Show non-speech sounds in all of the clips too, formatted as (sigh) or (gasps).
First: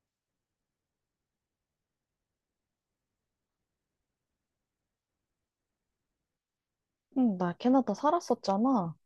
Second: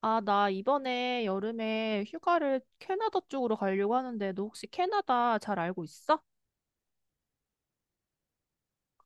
아, 나 이번에 여름에 휴가를 캐나다 쪽으로 가려고 하는데, 너 혹시 캐나다 잘 알고 있어? 응, 나 캐나다 살았었잖아.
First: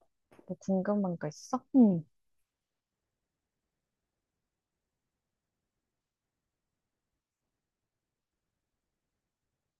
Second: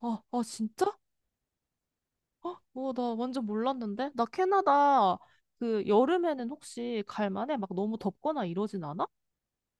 아, 뭐 진짜? 궁금한 거 있어? 응. 어, 어, 나 완전 몰랐는데? 나 캐나다 그 여름에는 혹시 갈 만해? 막 너무 덥거나 이러진 않아?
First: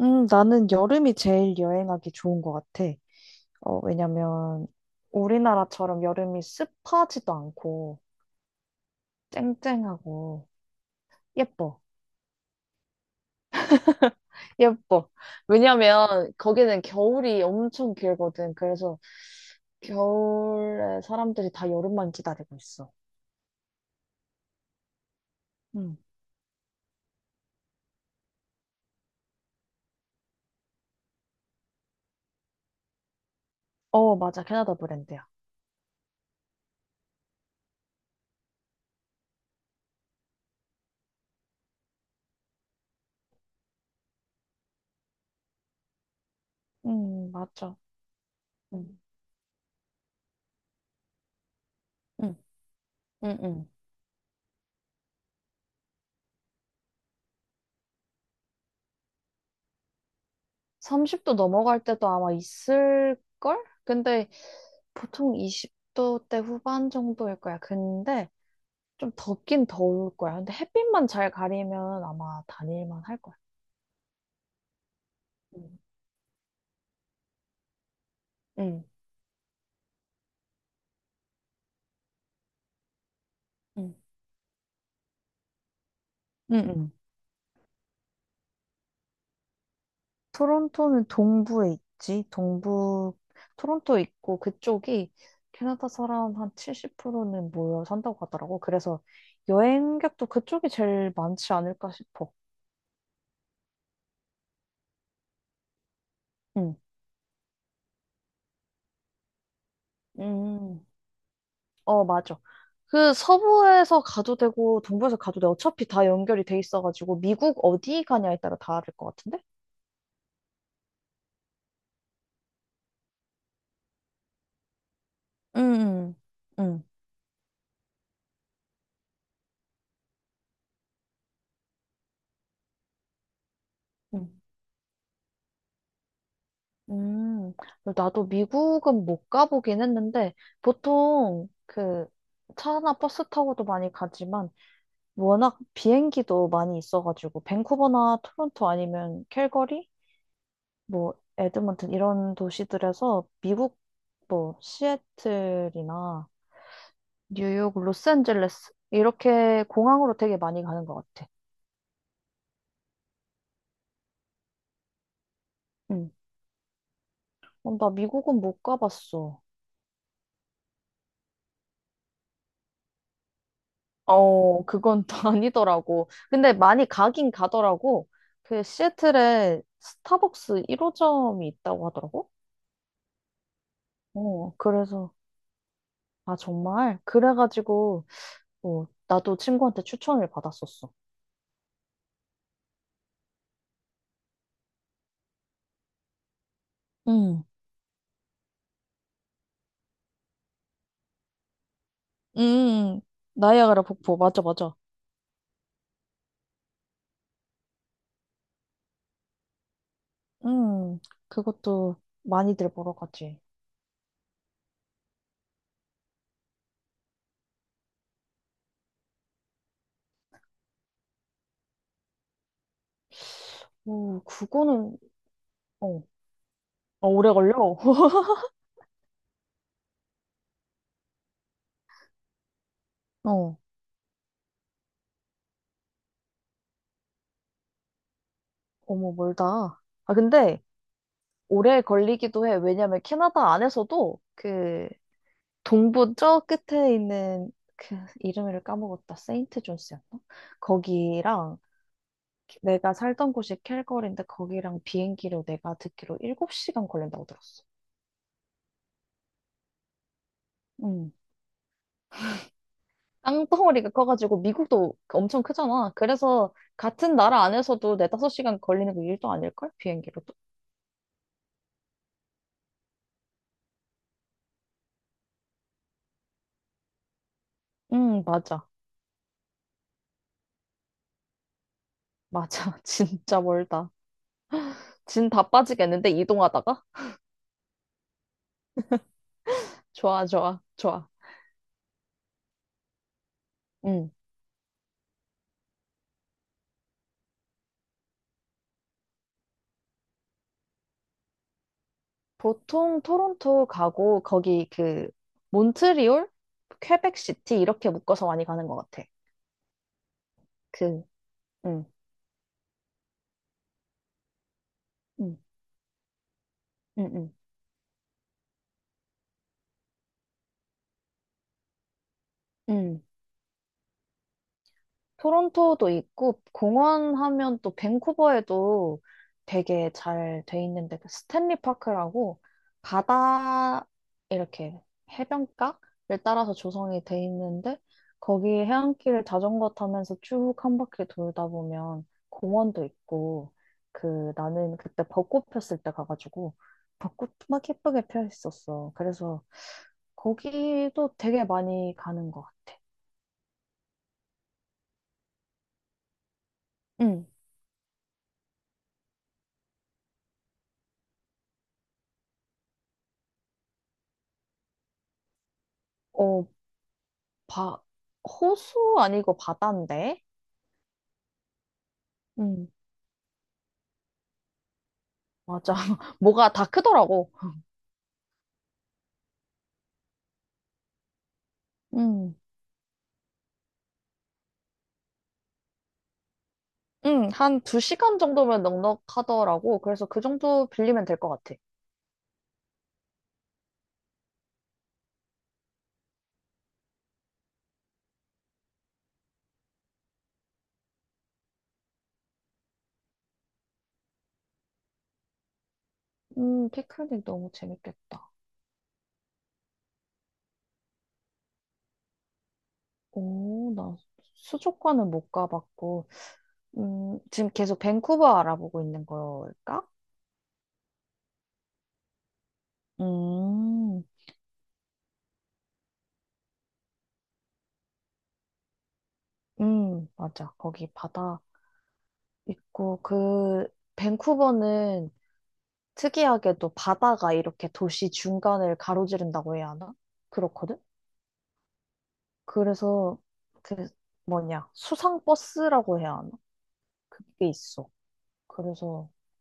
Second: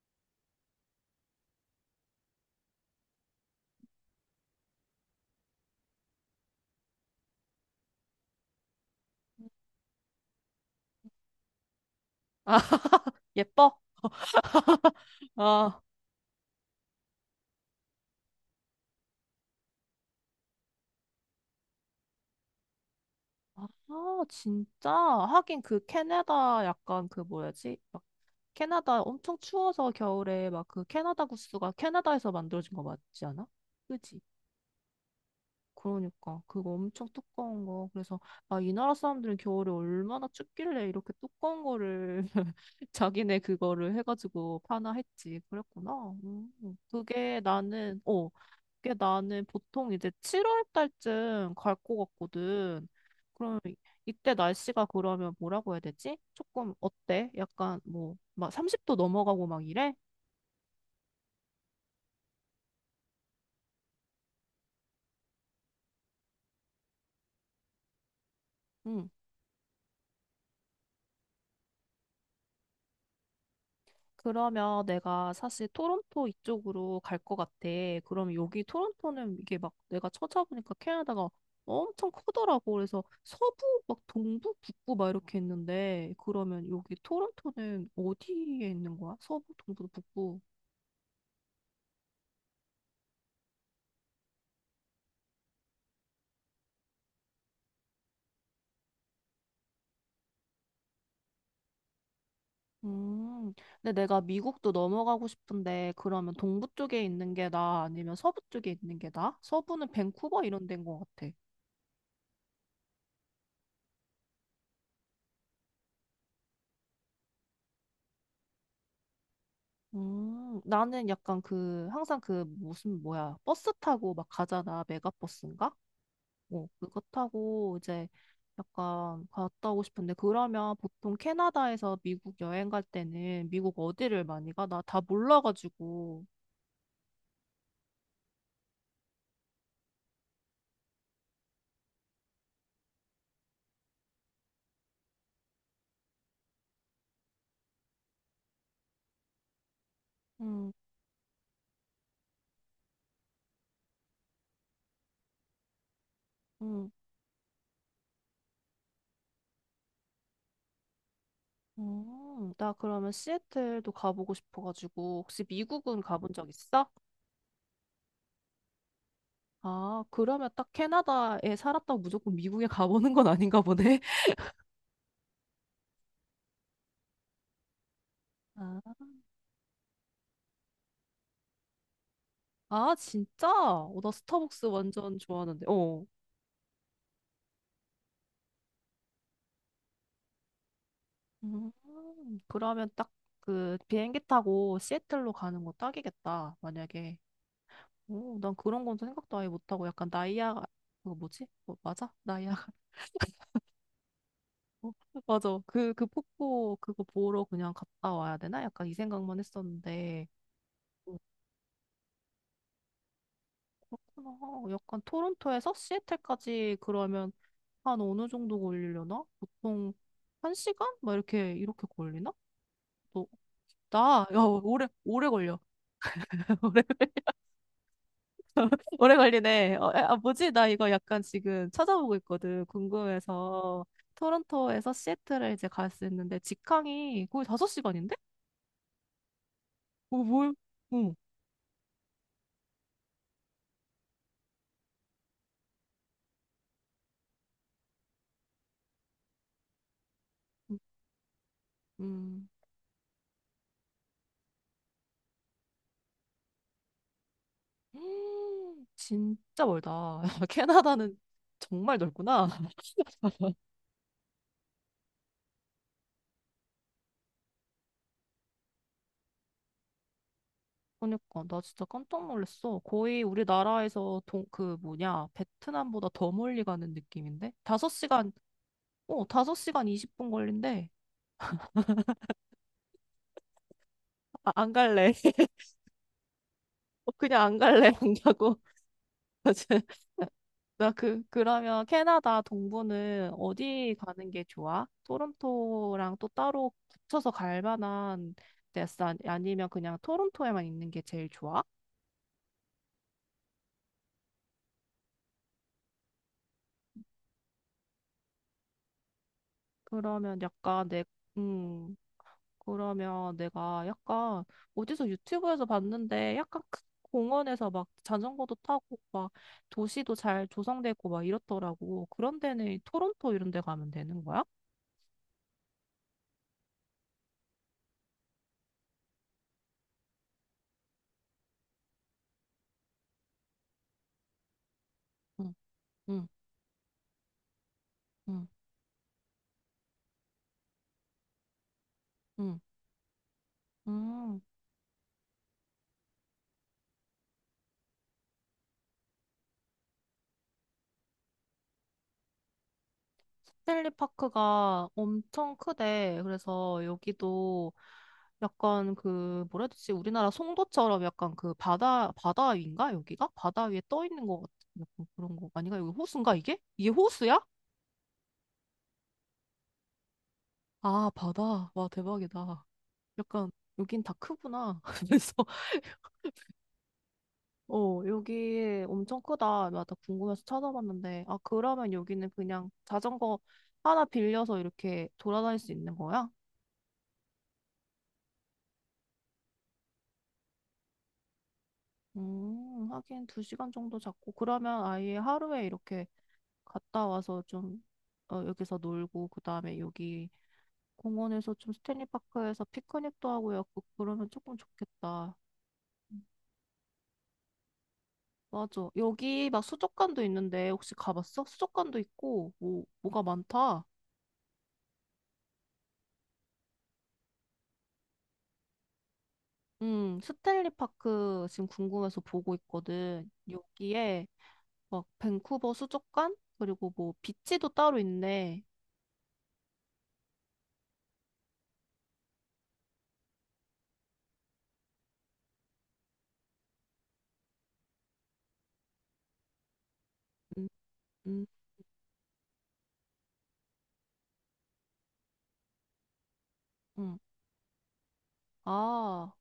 나는 여름이 제일 여행하기 좋은 것 같아. 왜냐면 우리나라처럼 여름이 습하지도 않고 쨍쨍하고 예뻐. (laughs) 예뻐? 예뻐. 아, 왜냐면 거기는 겨울이 엄청 길거든. 그래서 겨울에 사람들이 다 여름만 기다리고 있어. 아, 진짜? 하긴 그 응. 캐나다 약간 그 뭐야지? 막 캐나다 엄청 추워서 겨울에 막 그 캐나다 구스가 캐나다에서 만들어진 거 맞지 않아? 그지? 맞아. 캐나다 브랜드야. 그러니까 그거 엄청 두꺼운 거. 그래서 아, 이 나라 사람들은 겨울에 얼마나 춥길래 이렇게 두꺼운 거를 (laughs) 자기네 그거를 해가지고 파나 했지. 그랬구나. 음. 응, 그게 맞아. 나는 어, 그게 응, 나는 보통 이제 7월 달쯤 갈 것 응. 같거든. 응, 그럼 응. 이때 날씨가 그러면 뭐라고 해야 되지? 조금 어때? 약간 뭐 막 30도 넘어가고 막 이래? 30도 넘어갈 때도 아마 있을걸? 근데 보통 20도 대 후반 정도일 거야. 근데 응. 좀 덥긴 더울 거야. 근데 햇빛만 잘 가리면 아마 다닐만 할 거야. 그러면 내가 응, 사실 토론토 이쪽으로 갈 것 같아. 그럼 여기 응, 토론토는 이게 막 내가 찾아보니까 캐나다가 엄청 크더라고. 그래서 서부, 응, 막 동부, 북부 막 이렇게 있는데 응. 그러면 응. 여기 토론토는 어디에 있는 거야? 서부, 동부, 북부. 토론토는 동부에 있지. 동부, 토론토 있고 그쪽이 캐나다 사람 한 70%는 모여 산다고 하더라고. 그래서 여행객도 그쪽이 제일 많지 않을까 싶어. 음, 근데 내가 미국도 넘어가고 싶은데 그러면 동부 응. 쪽에 있는 게 나아? 아니면 서부 쪽에 있는 게 나아? 서부는 밴쿠버 이런 데인 음. 것 같아. 맞아. 서부에서 가도 되고 동부에서 가도 돼. 어차피 다 연결이 돼 있어가지고 미국 어디 가냐에 따라 다를 것 같은데? 나는 약간 그, 항상 그, 무슨, 뭐야, 버스 타고 막 가잖아. 메가버스인가? 응, 어, 응, 그거 타고 이제 약간 갔다 오고 싶은데, 그러면 보통 캐나다에서 미국 여행 갈 때는 미국 어디를 음. 많이 가? 나 다 몰라가지고. 음, 나도 미국은 못 가보긴 했는데, 보통 차나 버스 타고도 많이 가지만, 워낙 비행기도 많이 있어가지고, 밴쿠버나 토론토 아니면 캘거리? 음, 뭐, 에드먼튼 이런 도시들에서 미국 뭐, 시애틀이나 음, 뉴욕, 로스앤젤레스. 이렇게 공항으로 되게 많이 가는 것 같아. 나 그러면 시애틀도 가보고 싶어가지고, 혹시 미국은 응. 가본 적 있어? 나 미국은 못 가봤어. 아, 그러면 딱 캐나다에 살았다고 무조건 미국에 (laughs) 가보는 건 아닌가 보네. (laughs) 그건 또 (laughs) 아니더라고. 근데 많이 가긴 가더라고. 아. 시애틀에 스타벅스 1호점이 있다고 하더라고. 아, 진짜? 어, 나 스타벅스 그래서, 완전 좋아하는데. 어. 아, 정말? 그래가지고, 나도 친구한테 추천을 받았었어. 음, 그러면 딱 그 비행기 타고 시애틀로 가는 거 딱이겠다, 만약에. 응, 오, 난 그런 건 생각도 아예 못하고 약간 나이아가, 그거 뭐지? 뭐, 맞아? 나이아가. 응, 나이아가라 폭포. 맞아, 맞아. (laughs) 어, 맞아. 그 폭포 그거 보러 그냥 갔다 와야 되나? 약간 이 생각만 했었는데. 응, 오, 그것도 많이들 보러 가지. 그렇구나. 약간 토론토에서 시애틀까지 그러면 한 어느 정도 걸리려나? 보통 한 시간? 막 이렇게 걸리나? 뭐, 나? 야, 오래, 그거는, 오래 걸려. 어, (laughs) 오래, 오래 걸려? (laughs) (laughs) 오래 걸리네. 어, 아, 뭐지? 나 이거 약간 지금 찾아보고 있거든. 어, 궁금해서. 토론토에서 시애틀에 이제 갈 수 있는데, 직항이 거의 5시간인데? 어머, 멀다. 아, 어, 뭘? 근데 응. 오래 걸리기도 해. 왜냐면 캐나다 안에서도 그 동부 저 끝에 있는 그 이름을 까먹었다. 세인트 존스였나? 음, 거기랑 내가 살던 곳이 캘거리인데 거기랑 비행기로 내가 듣기로 7시간 걸린다고 들었어. 음, (gasps) 진짜 멀다. (laughs) 음 캐나다는 정말 넓구나. (laughs) 땅덩어리가 커가지고 미국도 엄청 크잖아. 그래서 같은 나라 안에서도 네다섯 시간 걸리는 게 일도 아닐걸? 비행기로도. 그러니까 나 진짜 깜짝 놀랐어. 거의 우리나라에서 그 뭐냐 베트남보다 더 멀리 가는 느낌인데 다섯 응, 시간 맞아. 어, 5시간 20분 걸린대. 맞아. (laughs) 진짜 멀다. 아, 안 갈래. 진 다 (laughs) 빠지겠는데 이동하다가? 어, 그냥 안 갈래. 안 가고. (laughs) 맞아. 좋아, 좋아, 나 좋아. 그, 그러면 캐나다 동부는 어디 음, 가는 게 좋아? 토론토랑 또 따로 붙여서 갈 만한 데스 아니면 그냥 토론토에만 있는 게 제일 좋아? 보통 토론토 가고 거기 몬트리올, 퀘벡시티 이렇게 묶어서 많이 가는 것 같아. 그러면 약간 그, 내, 음, 음, 그러면 내가 약간 어디서 음, 유튜브에서 봤는데 약간 큰 음, 음, 공원에서 막 자전거도 타고 막 도시도 잘 조성되고 막 이렇더라고. 그런 데는 이 음. 토론토 이런 데 가면 되는 거야? 토론토도 있고 공원 하면 또 밴쿠버에도 되게 잘 돼 있는데 스탠리 파크라고 바다 이렇게 응, 해변가를 응, 따라서 조성이 돼 있는데 응, 거기 해안길을 자전거 타면서 쭉 한 바퀴 돌다 보면 응. 공원도 있고 음, 나는 그때 벚꽃 폈을 때 가가지고 벚꽃 막 예쁘게 펴 있었어. 그래서 거기도 되게 많이 가는 것 같아. 헨리파크가 엄청 크대. 그래서 응. 여기도 약간 그 뭐라 해야 되지? 우리나라 송도처럼 약간 그 바다 위인가 여기가? 바다 위에 떠 있는 것 같은 약간 그런 거 아닌가? 여기 호수인가 어, 이게? 이게 호수야? 바, 호수 아니고 바다인데? 아, 바다. 와, 대박이다. 음, 약간, 여긴 다 크구나. (laughs) 그래서, 맞아. (laughs) 뭐가 다 크더라고. 어, 여기 엄청 크다. 나 다 궁금해서 찾아봤는데, 아, 그러면 여기는 음, 그냥 자전거 하나 빌려서 이렇게 돌아다닐 수 있는 거야? 한 2시간 정도면 넉넉하더라고. 그래서 그 정도 빌리면 될 것 같아. 하긴 두 시간 정도 잡고, 그러면 아예 하루에 이렇게 갔다 와서 좀, 어, 여기서 놀고, 그 다음에 여기 공원에서 좀 스탠리파크에서 피크닉도 하고, 요 그러면 조금 좋겠다. 피크닉 너무 재밌겠다. 맞아. 여기 막 수족관도 있는데 혹시 가봤어? 수족관도 있고 뭐 뭐가 오, 많다. 나 수족관은 못 가봤고, 지금 계속 밴쿠버 알아보고 있는 걸까? 스탠리 파크 지금 궁금해서 보고 있거든. 음, 여기에 막 밴쿠버 수족관 그리고 뭐 비치도 따로 있네. 맞아. 거기 바다 있고, 밴쿠버는 특이하게도 바다가 이렇게 도시 중간을 가로지른다고 해야 하나? 음, 그렇거든? 음. 그래서 그 뭐냐, 수상버스라고 해야 하나? 음. 그게 있어. 그래서 아,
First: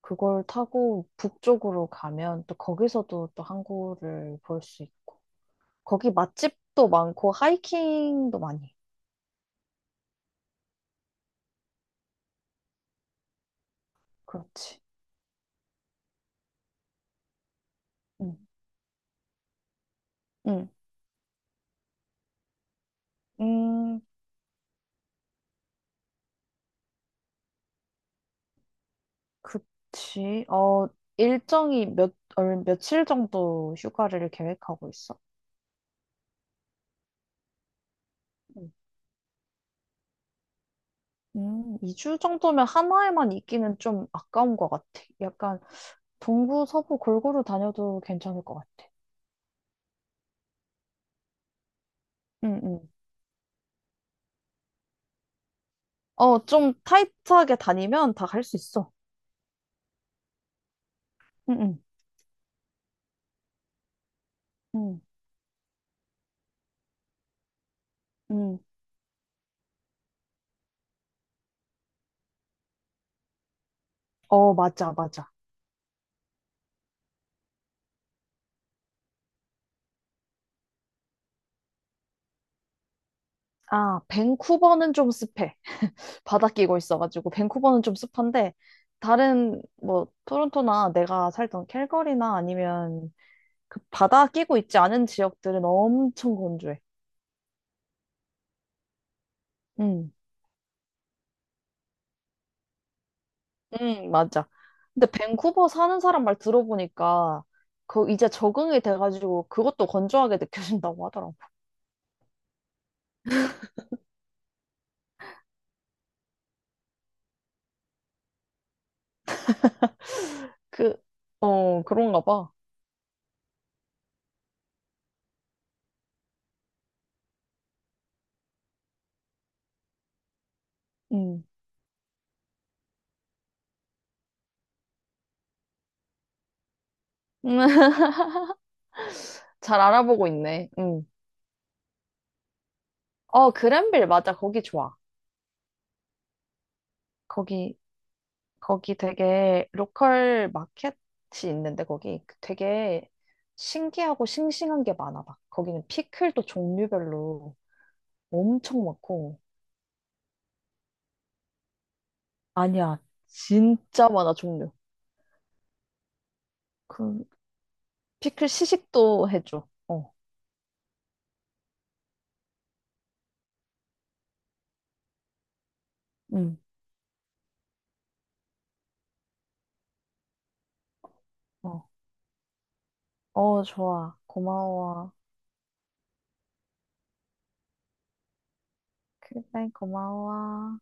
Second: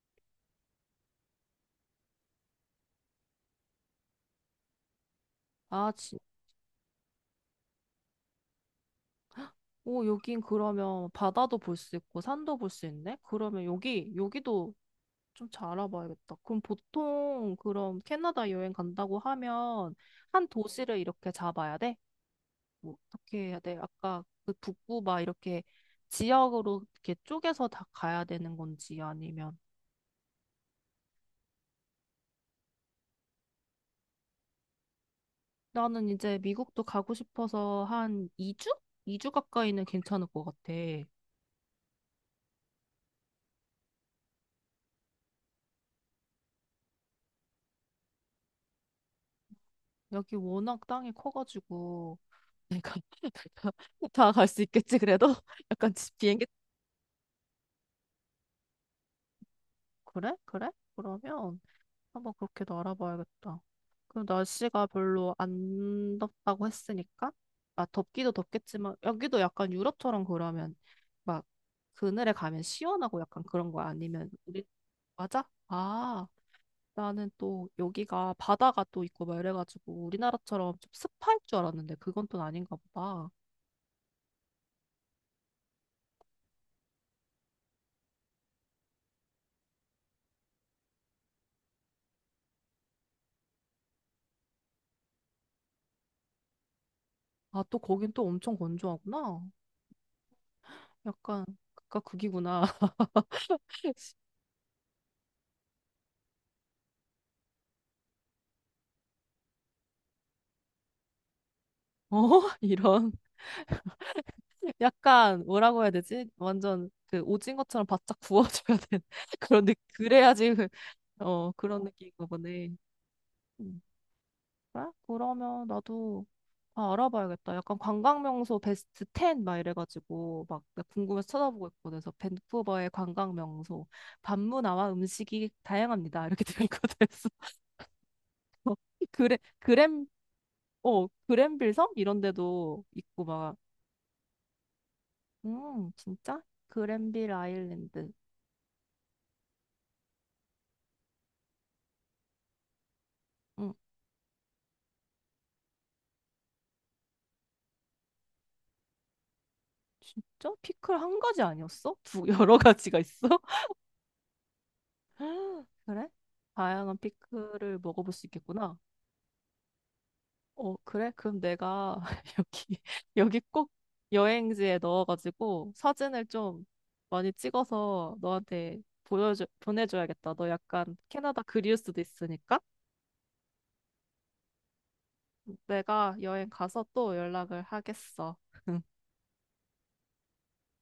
그걸 타고 북쪽으로 가면 또 거기서도 또 항구를 볼 수 있고. 아, 거기 진. 맛집도 많고 하이킹도 많이 해. 오, 여긴 그러면 바다도 볼 수 있고 산도 볼 수 있네. 그러면 여기 여기도 그렇지. 좀 잘 알아봐야겠다. 그럼 보통 그럼 응. 캐나다 여행 간다고 하면 한 응. 도시를 이렇게 잡아야 돼? 뭐 어떻게 해야 돼? 음, 아까 그 북부 막 이렇게 지역으로 이렇게 쪼개서 다 가야 되는 건지 아니면 그치. 일정이 며칠 정도 휴가를 계획하고 있어? 나는 이제 미국도 가고 싶어서 한 2주? 응. 2주 가까이는 괜찮을 것 같아. 2주 정도면 하나에만 있기는 좀 아까운 것 같아. 약간 동부, 서부 골고루 다녀도 괜찮을 것 같아. 여기 워낙 땅이 커가지고 응, 응. 내가 (laughs) 다 갈 수 있겠지 그래도 (laughs) 약간 지- 비행기 좀 타이트하게 다니면 다 갈 수 있어. 그래? 그래? 응, 그러면 응, 한번 그렇게도 알아봐야겠다. 그럼 날씨가 응, 별로 안 덥다고 했으니까, 아, 덥기도 응. 덥겠지만, 여기도 약간 유럽처럼 그러면, 막, 그늘에 가면 시원하고 약간 그런 거야? 아니면, 우리, 맞아, 맞아. 맞아? 아, 나는 또 여기가 바다가 또 있고 막 이래가지고, 우리나라처럼 좀 습할 줄 알았는데, 그건 또 아닌가 보다. 아, 밴쿠버는 좀 습해. 바다 끼고 있어가지고, 밴쿠버는 좀 습한데, 다른, 뭐, 토론토나 내가 살던 캘거리나 아니면 그 바다 끼고 있지 않은 지역들은 엄청 건조해. 아, 또 거긴 또 엄청 건조하구나. 응. 약간, 그니까 극이구나. 응, (laughs) 맞아. 근데 밴쿠버 사는 사람 말 들어보니까 이제 적응이 돼가지고 그것도 건조하게 느껴진다고 하더라고. 어? (laughs) 이런. 약간 뭐라고 해야 되지? 완전 그 오징어처럼 바짝 구워줘야 되는 (laughs) 그런 느 그래야지 그- 그, 어 그런 그런가 느낌인가 봐. 보네. 음. 그래? 그러면 나도 다 알아봐야겠다. 약간 관광 명소 베스트 10 막 이래가지고 막 나 궁금해서 찾 응. 아보고 있거든. 그래서 밴쿠버의 관광 명소 밤문화와 음식이 다양합니다. 이렇게 들어있거든. 그래서 (laughs) (laughs) 그래 잘 그램 알아보고 있네. 응. 어 그랜빌 섬 이런 데도 있고 막 그랜빌 맞아. 거기 좋아. 진짜 그랜빌 거기 아일랜드 거기 되게 로컬 마켓이 있는데 거기 되게 음. 신기하고 싱싱한 게 많아 막. 거기는 피클도 종류별로 엄청 많고. 진짜? 피클 한 가지 아니었어? 두 (laughs) 여러 가지가 아니야. 있어? (gasps) 진짜 많아 종류. (laughs) 그래? 다양한 그 피클을 먹어볼 수 피클 있겠구나. 시식도 해줘. 어, 그래? 그럼 내가 (laughs) 여기 여기 꼭 여행지에 넣어가지고 사진을 응. 좀 많이 찍어서 너한테 보여줘 보내줘야겠다. 너 약간 캐나다 그리울 어, 수도 있으니까 좋아. 고마워. 내가 여행 가서 또 연락을 하겠어. 그래, 고마워.